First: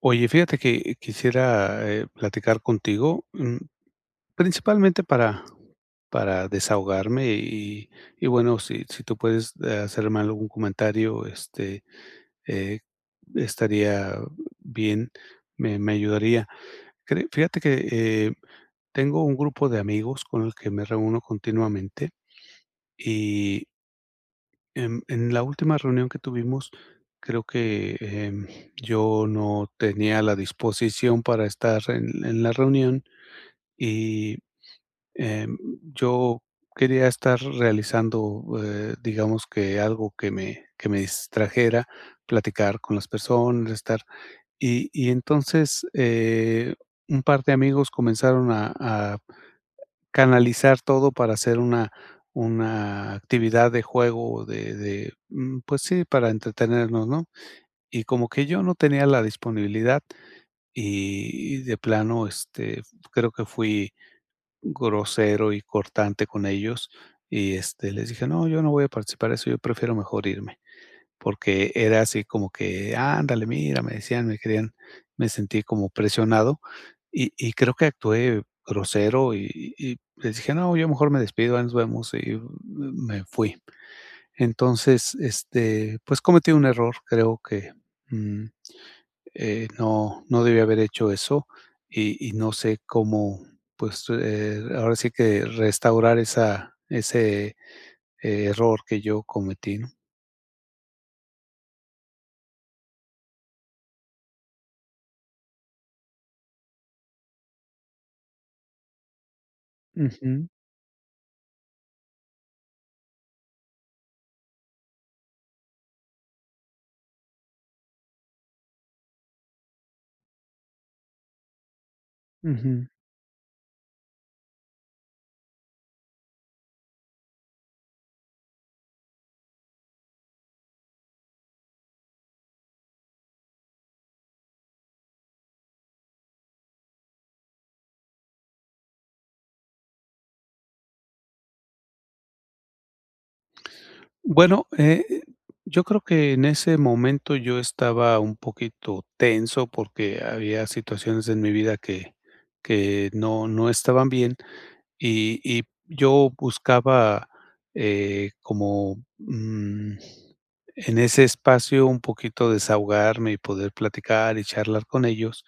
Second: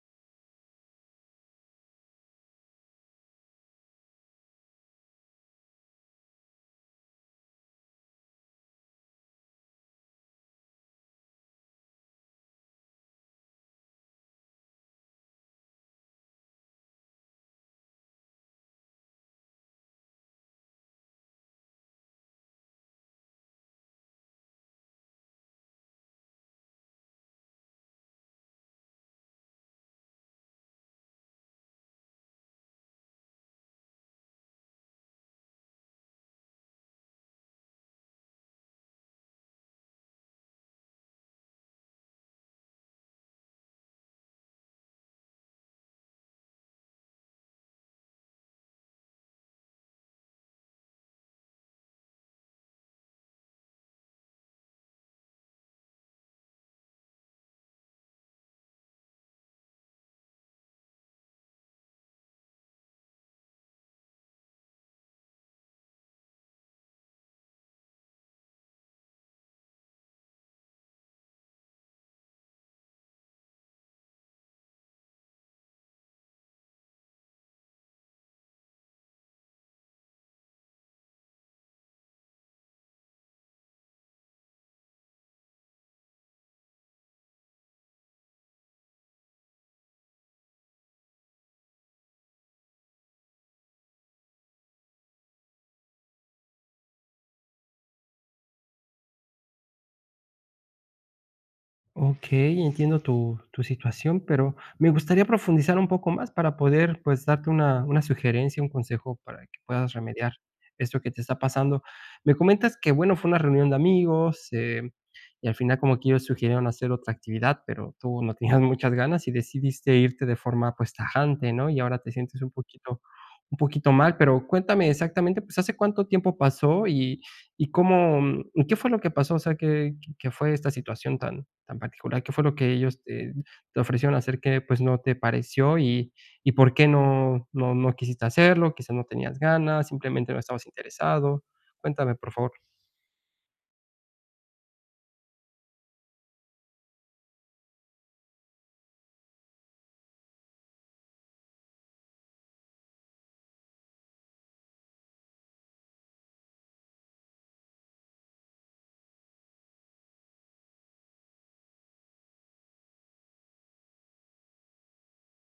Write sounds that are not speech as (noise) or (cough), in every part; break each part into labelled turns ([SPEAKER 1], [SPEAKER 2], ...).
[SPEAKER 1] Oye, fíjate que quisiera, eh, platicar contigo, mm, principalmente para para desahogarme y y bueno, si si tú puedes, de, ah, hacerme algún comentario, este, eh, estaría bien, me me ayudaría. Cre fíjate que, eh, tengo un grupo de amigos con el que me reúno continuamente, y en en la última reunión que tuvimos, creo que, em, yo no tenía la disposición para estar en en la reunión, y, em, yo quería estar realizando, eh, digamos, que algo que me que me distrajera, platicar con las personas, estar y y entonces, eh, un par de amigos comenzaron a a canalizar todo para hacer una una actividad de juego o de de mm, pues sí, para entretenernos, ¿no?, y como que yo no tenía la disponibilidad. Y y de plano, este, creo que fui grosero y cortante con ellos y, este, les dije: "No, yo no voy a participar eso, yo prefiero mejor irme". Porque era así como que: "Ándale, mira", me decían, me querían me sentí como presionado y y creo que actué grosero y y y les dije: "No, yo mejor me despido. Ahí nos vemos". Y, m me fui. Entonces, este, pues cometí un error, creo que, mm, eh, no no debí haber hecho eso y y no sé cómo, pues, eh, ahora sí que restaurar esa ese, eh, error que yo cometí, ¿no?
[SPEAKER 2] Okey, entiendo tu tu situación, pero me gustaría profundizar un poco más para poder, pues, darte una una sugerencia, un consejo para que puedas remediar
[SPEAKER 1] Ujú.
[SPEAKER 2] esto que te está pasando. Me comentas que, bueno, fue una reunión de amigos, eh, y al final como que ellos sugirieron hacer otra actividad, pero tú no (chuckles) tenías muchas ganas y decidiste irte de forma, pues tajante, ¿no? Y ahora te sientes un
[SPEAKER 1] Ujú.
[SPEAKER 2] poquito un poquito mal. Pero cuéntame exactamente, pues, ¿hace cuánto tiempo pasó y y cómo y qué fue lo que pasó, o sea, qué qué fue esta situación tan tan particular, qué fue lo que ellos te te ofrecieron hacer que, pues, no te pareció? ¿Y y por qué no no no quisiste hacerlo, quizás no tenías ganas, simplemente no estabas interesado? Cuéntame, por favor.
[SPEAKER 1] Bueno, e eh, yo creo que en ese momento yo estaba un poquito tenso porque había situaciones en mi vida que que no no estaban bien, y y yo buscaba, eh, como mm, en ese espacio un poquito desahogarme y poder platicar y charlar con ellos,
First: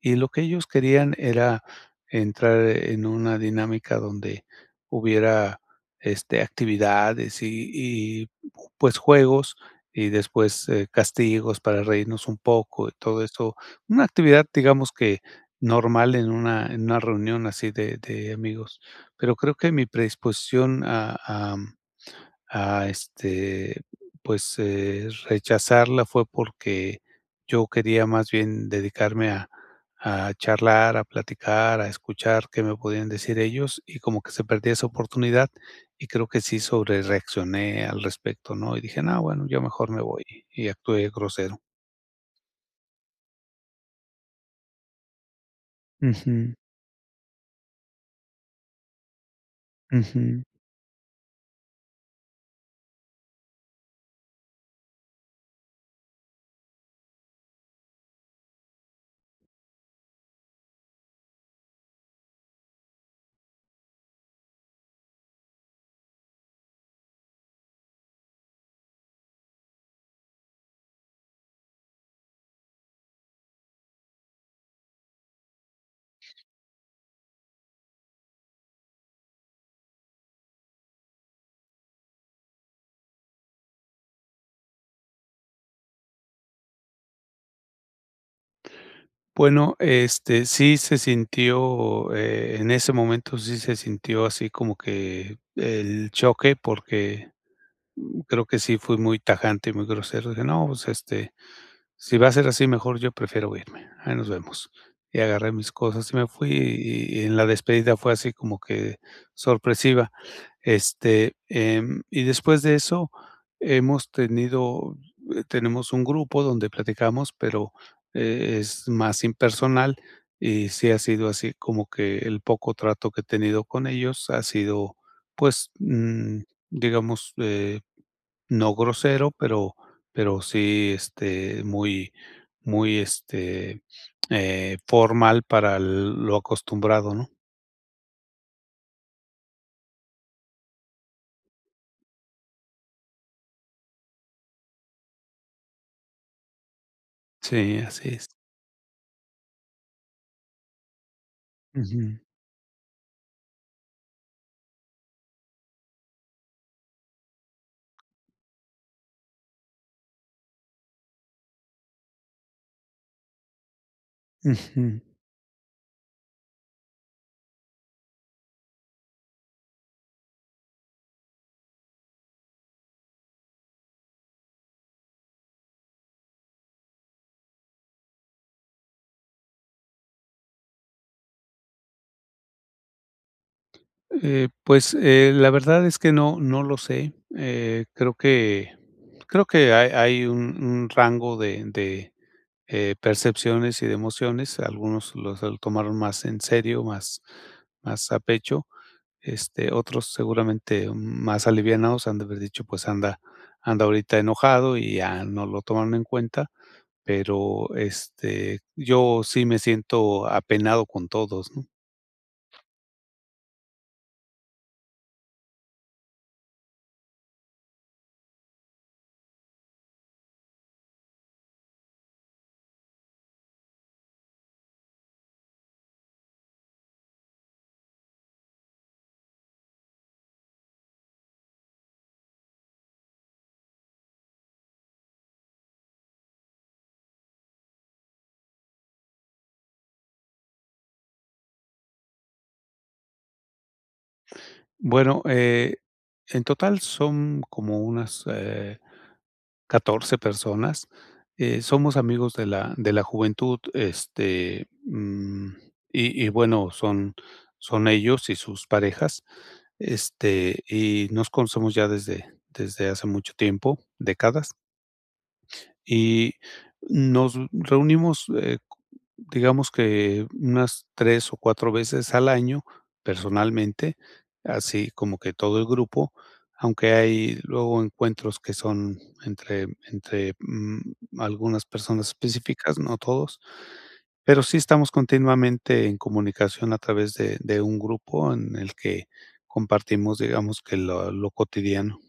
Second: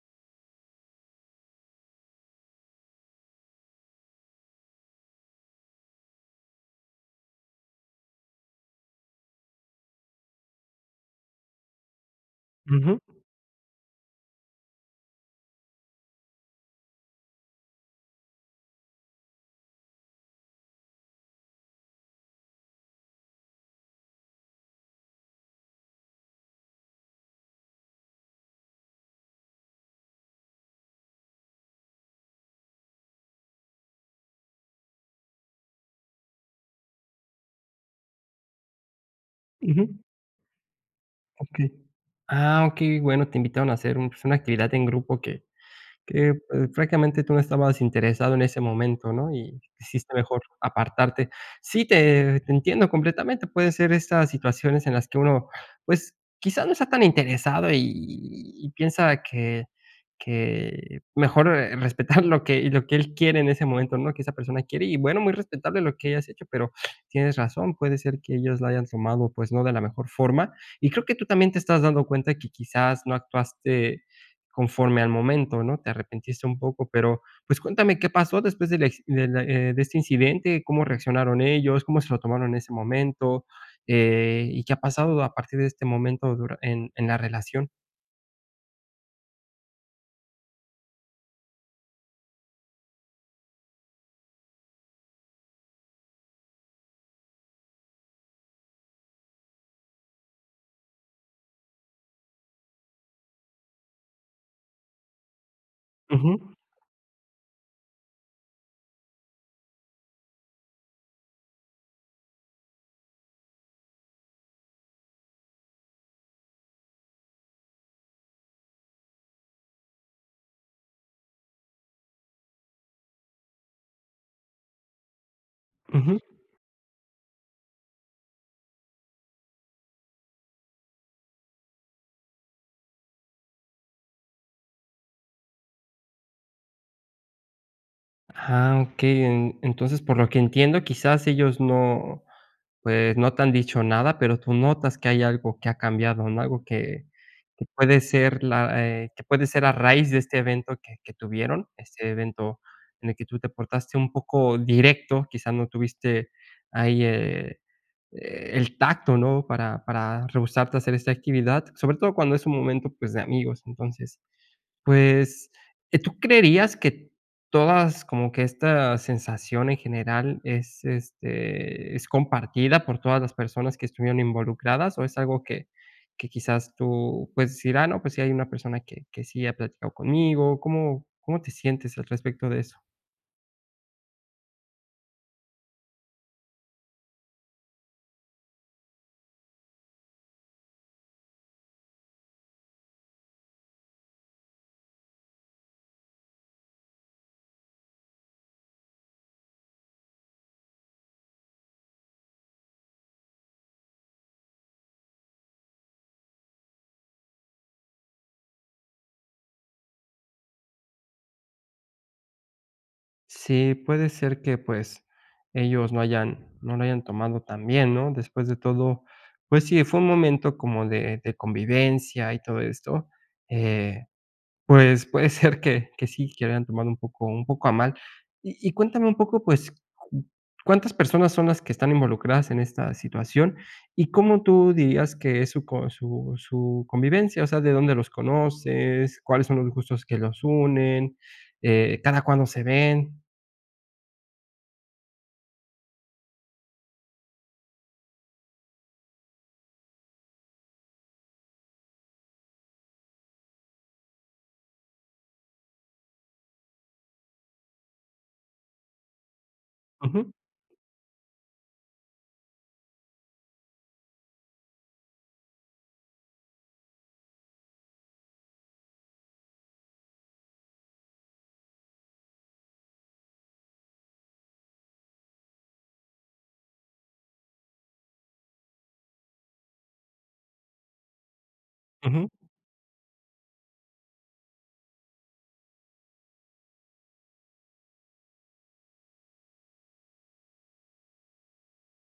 [SPEAKER 1] y lo que ellos querían era entrar en una dinámica donde hubiera, este, actividades y y j pues juegos y después, castigos para reírnos un poco y
[SPEAKER 2] Ujú.
[SPEAKER 1] todo eso. Una actividad, digamos que, normal en una en una reunión así de de amigos. Pero creo que mi predisposición a, am, a este, pues eh, rechazarla fue porque yo quería más bien dedicarme a a charlar, a platicar, a escuchar qué me podían decir ellos, y como que se perdió esa oportunidad, y creo que sí sobrereaccioné al respecto, ¿no? Y dije: "Nah, bueno, yo mejor
[SPEAKER 2] Ujú.
[SPEAKER 1] me voy", y actué grosero.
[SPEAKER 2] Okey. Ah, okey, bueno, te invitaron a hacer un, pues, una actividad en grupo que que, eh,
[SPEAKER 1] Ujú.
[SPEAKER 2] francamente, tú no estabas interesado en ese momento, ¿no?, y sí está mejor
[SPEAKER 1] Ujú.
[SPEAKER 2] apartarte. Sí, te te entiendo completamente. Puede ser estas situaciones en las que uno, pues, quizá no está tan interesado y y y piensa que que mejor, eh, (chuckles) respetar lo que lo que él quiere en ese momento, ¿no?, que esa persona quiere. Y bueno, muy respetable lo que hayas hecho, pero tienes razón, puede ser que ellos la hayan tomado, pues, no de la mejor forma. Y creo que tú también te estás dando cuenta que quizás no actuaste conforme al momento, ¿no?, te arrepentiste un poco, pero, pues, cuéntame, ¿qué pasó después del acci del, eh, de este incidente? ¿Cómo reaccionaron ellos, cómo se lo tomaron en ese momento? Eh, ¿y qué ha pasado a partir de este momento dura en en la relación?
[SPEAKER 1] Bueno, este, sí se sintió, eh, en ese momento sí se sintió así como que el choque, porque, mm, creo que sí fui muy tajante y muy grosero. Dije: "No, pues, este, si va a ser así, mejor yo prefiero irme, ahí nos vemos". Y agarré mis cosas y me fui
[SPEAKER 2] Ujú.
[SPEAKER 1] y y, en la despedida, fue así como que sorpresiva. Este, em, y después de eso, hemos tenido, eh, tenemos un grupo donde platicamos, pero, eh, es más impersonal y sí ha sido así, como que el poco trato que he tenido con ellos, ha sido, pues,
[SPEAKER 2] Ujú.
[SPEAKER 1] mm, digamos, eh, no grosero, pero pero sí, este, muy muy, este, eh, formal para lo acostumbrado, ¿no?
[SPEAKER 2] Ah, okey, en entonces por lo que entiendo quizás ellos no, pues, no te han dicho nada, pero tú notas que hay algo que ha cambiado, ¿no?, algo que que
[SPEAKER 1] Sí,
[SPEAKER 2] puede
[SPEAKER 1] así es.
[SPEAKER 2] ser la, eh, que puede ser a raíz de este evento que que tuvieron, este
[SPEAKER 1] Ujú.
[SPEAKER 2] evento en el que tú te portaste un poco directo, quizás no tuviste ahí, eh, el tacto ¿no?, para para rehusarte a hacer esta actividad, sobre todo cuando es un momento, pues, de amigos, entonces,
[SPEAKER 1] Ujú.
[SPEAKER 2] pues, eh, ¿tú creerías que todas como que esta sensación en general es, este, es compartida por todas las personas que estuvieron involucradas o es algo que que quizás tú, pues, dirá, no, pues, si hay una persona que que sí ha platicado conmigo? ¿Cómo cómo te sientes al respecto de eso?
[SPEAKER 1] Eh, pues eh, la verdad es que no no lo sé. Eh, creo que creo que hay hay un un rango de de, eh, percepciones y de emociones, algunos los el tomaron más en serio, más más a pecho. Este, otros seguramente m más alivianados han de haber dicho: "Pues anda, anda ahorita enojado". Y ya no lo toman en cuenta, pero, este, yo sí me siento apenado con todos ¿no?
[SPEAKER 2] Sí, puede ser que pues, ellos no hayan no lo hayan tomado tan bien, ¿no? Después de todo, pues sí, fue un momento como de de convivencia y todo esto. Eh, pues puede ser que que sí que lo hayan tomado un poco un poco a mal. Y y cuéntame un poco pues, ¿cu cuántas personas son las que están involucradas en esta situación? ¿Y cómo tú dirías que es su con su su convivencia? O sea, ¿de dónde los conoces? ¿Cuáles son los gustos que los unen? Eh, ¿cada cuándo se ven?
[SPEAKER 1] Bueno, eh, en total son como unas, eh, 14 personas, eh, somos amigos de la de la juventud, este, mm, y y bueno, son son ellos y sus parejas,
[SPEAKER 2] Ujú.
[SPEAKER 1] este, y nos conocemos ya desde desde hace mucho tiempo, décadas. Y nos reunimos, eh, cu digamos que unas 3 o 4 veces al año, personalmente, así como que todo el grupo, aunque hay luego encuentros que son entre entre, mm, algunas personas
[SPEAKER 2] Ujú.
[SPEAKER 1] específicas, no todos, pero sí estamos continuamente en comunicación a través de de un grupo en el que compartimos, digamos, que lo lo cotidiano.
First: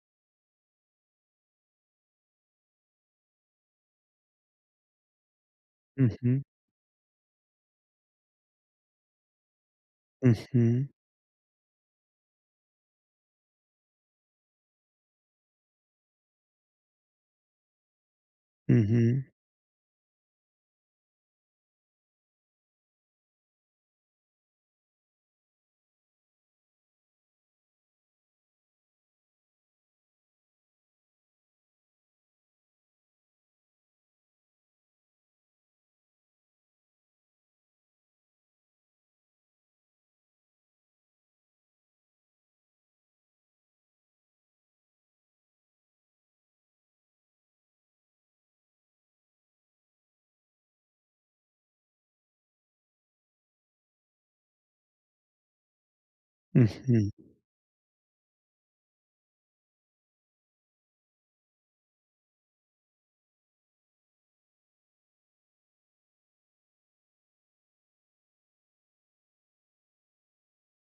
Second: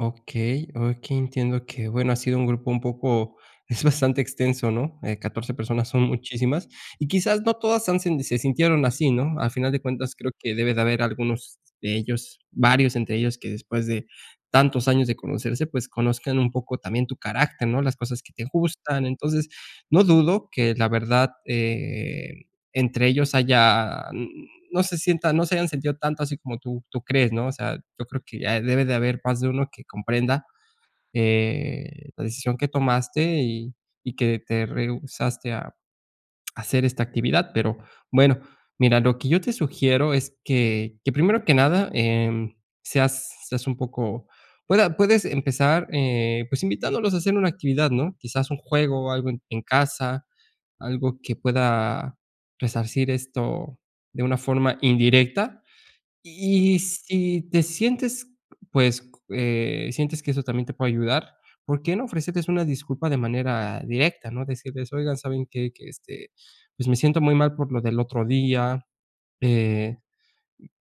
[SPEAKER 2] Okey, okey, entiendo que, bueno, ha sido un grupo un poco, es bastante extenso, ¿no?, eh, 14 personas son
[SPEAKER 1] Ujú.
[SPEAKER 2] muchísimas. Y quizás no todas han, se sintieron así, ¿no? Al final de cuentas, creo que debe de
[SPEAKER 1] Ujú.
[SPEAKER 2] haber algunos de ellos, varios entre ellos, que después de tantos años de conocerse, pues, conozcan un poco también tu carácter, ¿no?, las cosas que te gustan.
[SPEAKER 1] Ujú.
[SPEAKER 2] Entonces, no dudo que la verdad, eh, entre ellos haya, n no se sienta no se hayan sentido tanto, así como tú, tú crees, ¿no? O sea, yo creo que ya debe de haber más de uno que comprenda, eh, la decisión que tomaste y, y que te rehusaste a esta actividad. Pero bueno, mira, lo que yo te sugiero es que, que, primero que nada, em, seas seas un poco, pue a puedes empezar, eh, pues, invitándolos a hacer una actividad, ¿no?, quizás un juego o algo en en casa, algo que pueda resarcir esto de una forma indirecta. Y
[SPEAKER 1] Ujú.
[SPEAKER 2] si te sientes, pues, eh, sientes que eso también te puede ayudar, ¿por qué no ofrecerles una disculpa de manera directa, ¿no? Decirles: "Oigan, ¿saben qué?, que, este, pues, me siento muy mal por lo del otro día, eh,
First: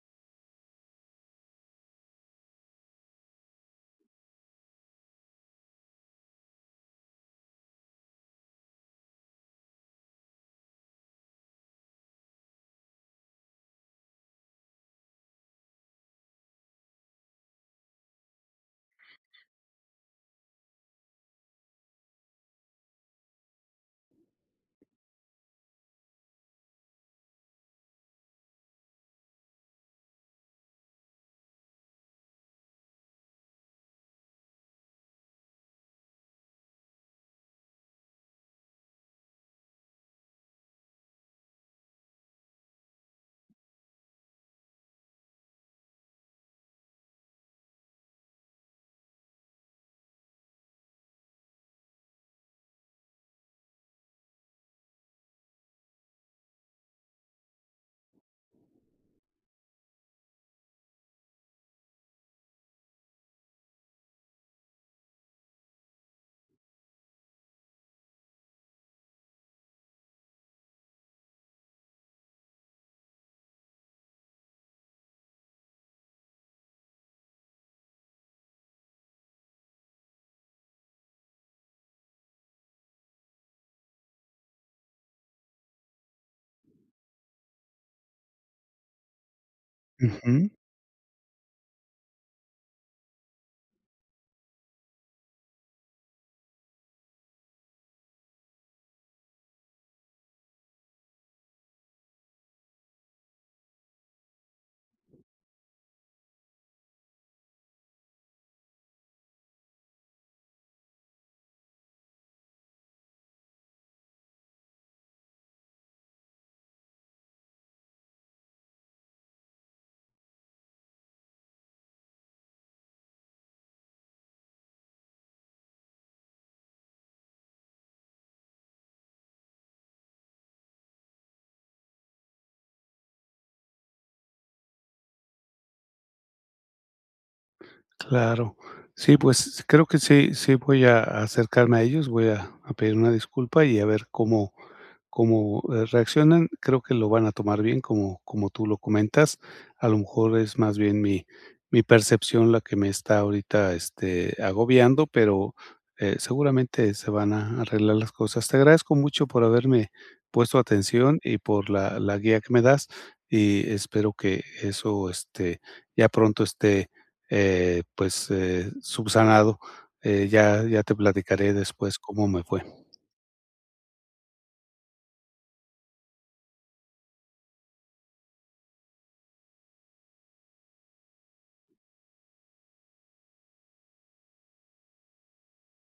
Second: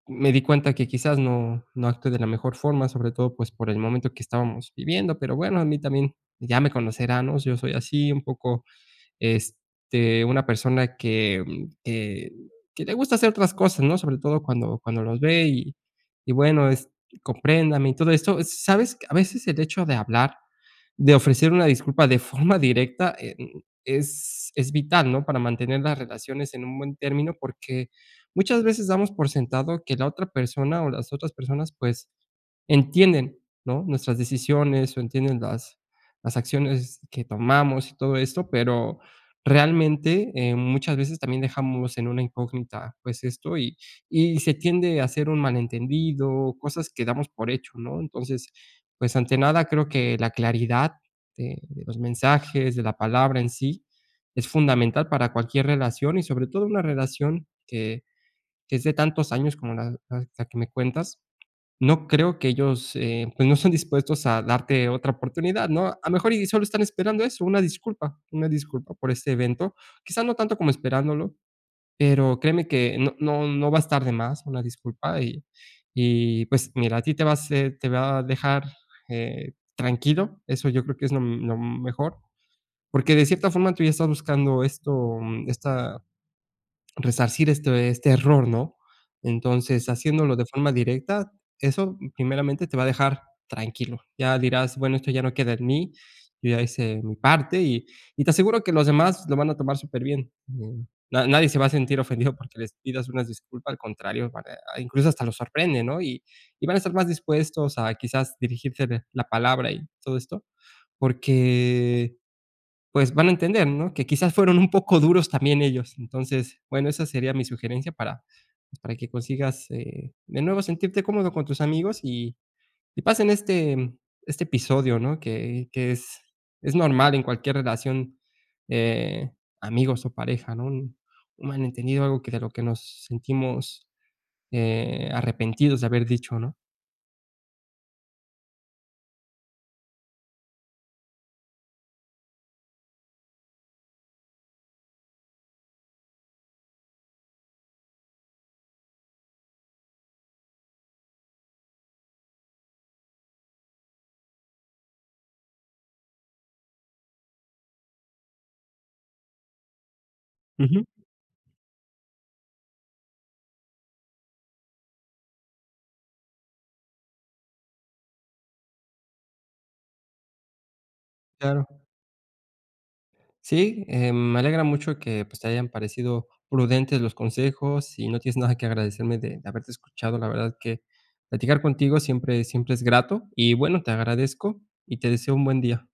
[SPEAKER 2] m me di cuenta que quizás no no actué de la mejor forma, sobre todo, pues, por el momento que estábamos viviendo, pero bueno, a mí también ya me conocerán, ¿no? Yo soy así, un poco, este, una persona que, mm, que, que le gusta hacer otras cosas, ¿no?, sobre todo cuando, cuando los ve, y, y bueno, es, compréndame y todo esto". Sabes, a veces el hecho de hablar, de ofrecer una disculpa de forma directa, eh, mm, es es vital, ¿no?, para mantener las relaciones en un buen término porque muchas veces damos por sentado que la otra persona o las otras personas, pues, entienden, ¿no?, nuestras decisiones o entienden las las acciones que tomamos y todo esto, pero realmente, em, muchas veces también dejamos en una incógnita, pues, esto y y se tiende a hacer un malentendido, cosas que damos por hecho, ¿no? Entonces, pues, ante nada creo que la claridad de de los mensajes, de la palabra en sí, es fundamental para cualquier relación y sobre todo una relación que, que es de tantos años como la la que me cuentas. No creo que ellos, eh, pues, no estén dispuestos a darte otra oportunidad, ¿no? A lo mejor, y solo están esperando eso, una disculpa, una disculpa por este evento. Quizá no tanto como esperándolo, pero créeme que no no no va a estar de más, una disculpa. Y y pues mira, a ti te va a hacer te va a dejar, eh, tranquilo. Eso yo creo que es lo, mm, lo m mejor. Porque de cierta forma tú ya estás buscando esto esta, resarcir este este error, ¿no? Entonces, haciéndolo de
[SPEAKER 1] Ujú.
[SPEAKER 2] forma directa, eso primeramente te va a dejar tranquilo. Ya dirás: "Bueno, esto ya no queda en mí, yo ya hice mi parte", y y te aseguro que los demás lo van a tomar súper bien. En, na nadie se va a sentir ofendido porque les pidas una disculpa, al contrario, eh, a, incluso hasta los sorprende, ¿no? Y y van a estar más dispuestos a quizás dirigirte la palabra y todo esto, porqué, pues van a entender, ¿no?, que quizás fueron un poco duros también ellos. Entonces, bueno, esa sería mi sugerencia para, pues para que consigas, eh, de nuevo sentirte cómodo con tus amigos y, y pasen este este episodio, ¿no?, que que es, es normal en cualquier relación, eh, amigos o pareja, ¿no?, un un malentendido, algo que de lo que nos sentimos, eh, arrepentidos de haber dicho, ¿no?
[SPEAKER 1] Claro. Sí, pues, creo que sí sí voy a acercarme a ellos, voy a a pedir una disculpa y a ver, cómo cómo, eh, reaccionan. Creo que lo van a tomar bien, como como tú lo comentas. A lo mejor es más bien mi mi percepción la que me está ahorita, este, agobiando, pero, eh, seguramente se van a arreglar las cosas. Te agradezco mucho por haberme puesto
[SPEAKER 2] Ujú.
[SPEAKER 1] atención y por la la guía que me das, y espero que eso, este, ya pronto esté, eh, pues, eh, subsanado, eh, ya ya te platicaré
[SPEAKER 2] Claro.
[SPEAKER 1] después cómo me fue.
[SPEAKER 2] Sí, em, me alegra mucho que, pues, te hayan parecido prudentes los consejos y no tienes nada que agradecerme de de haberte escuchado. La verdad que platicar contigo siempre siempre es grato. Y bueno, te agradezco y te deseo un buen día.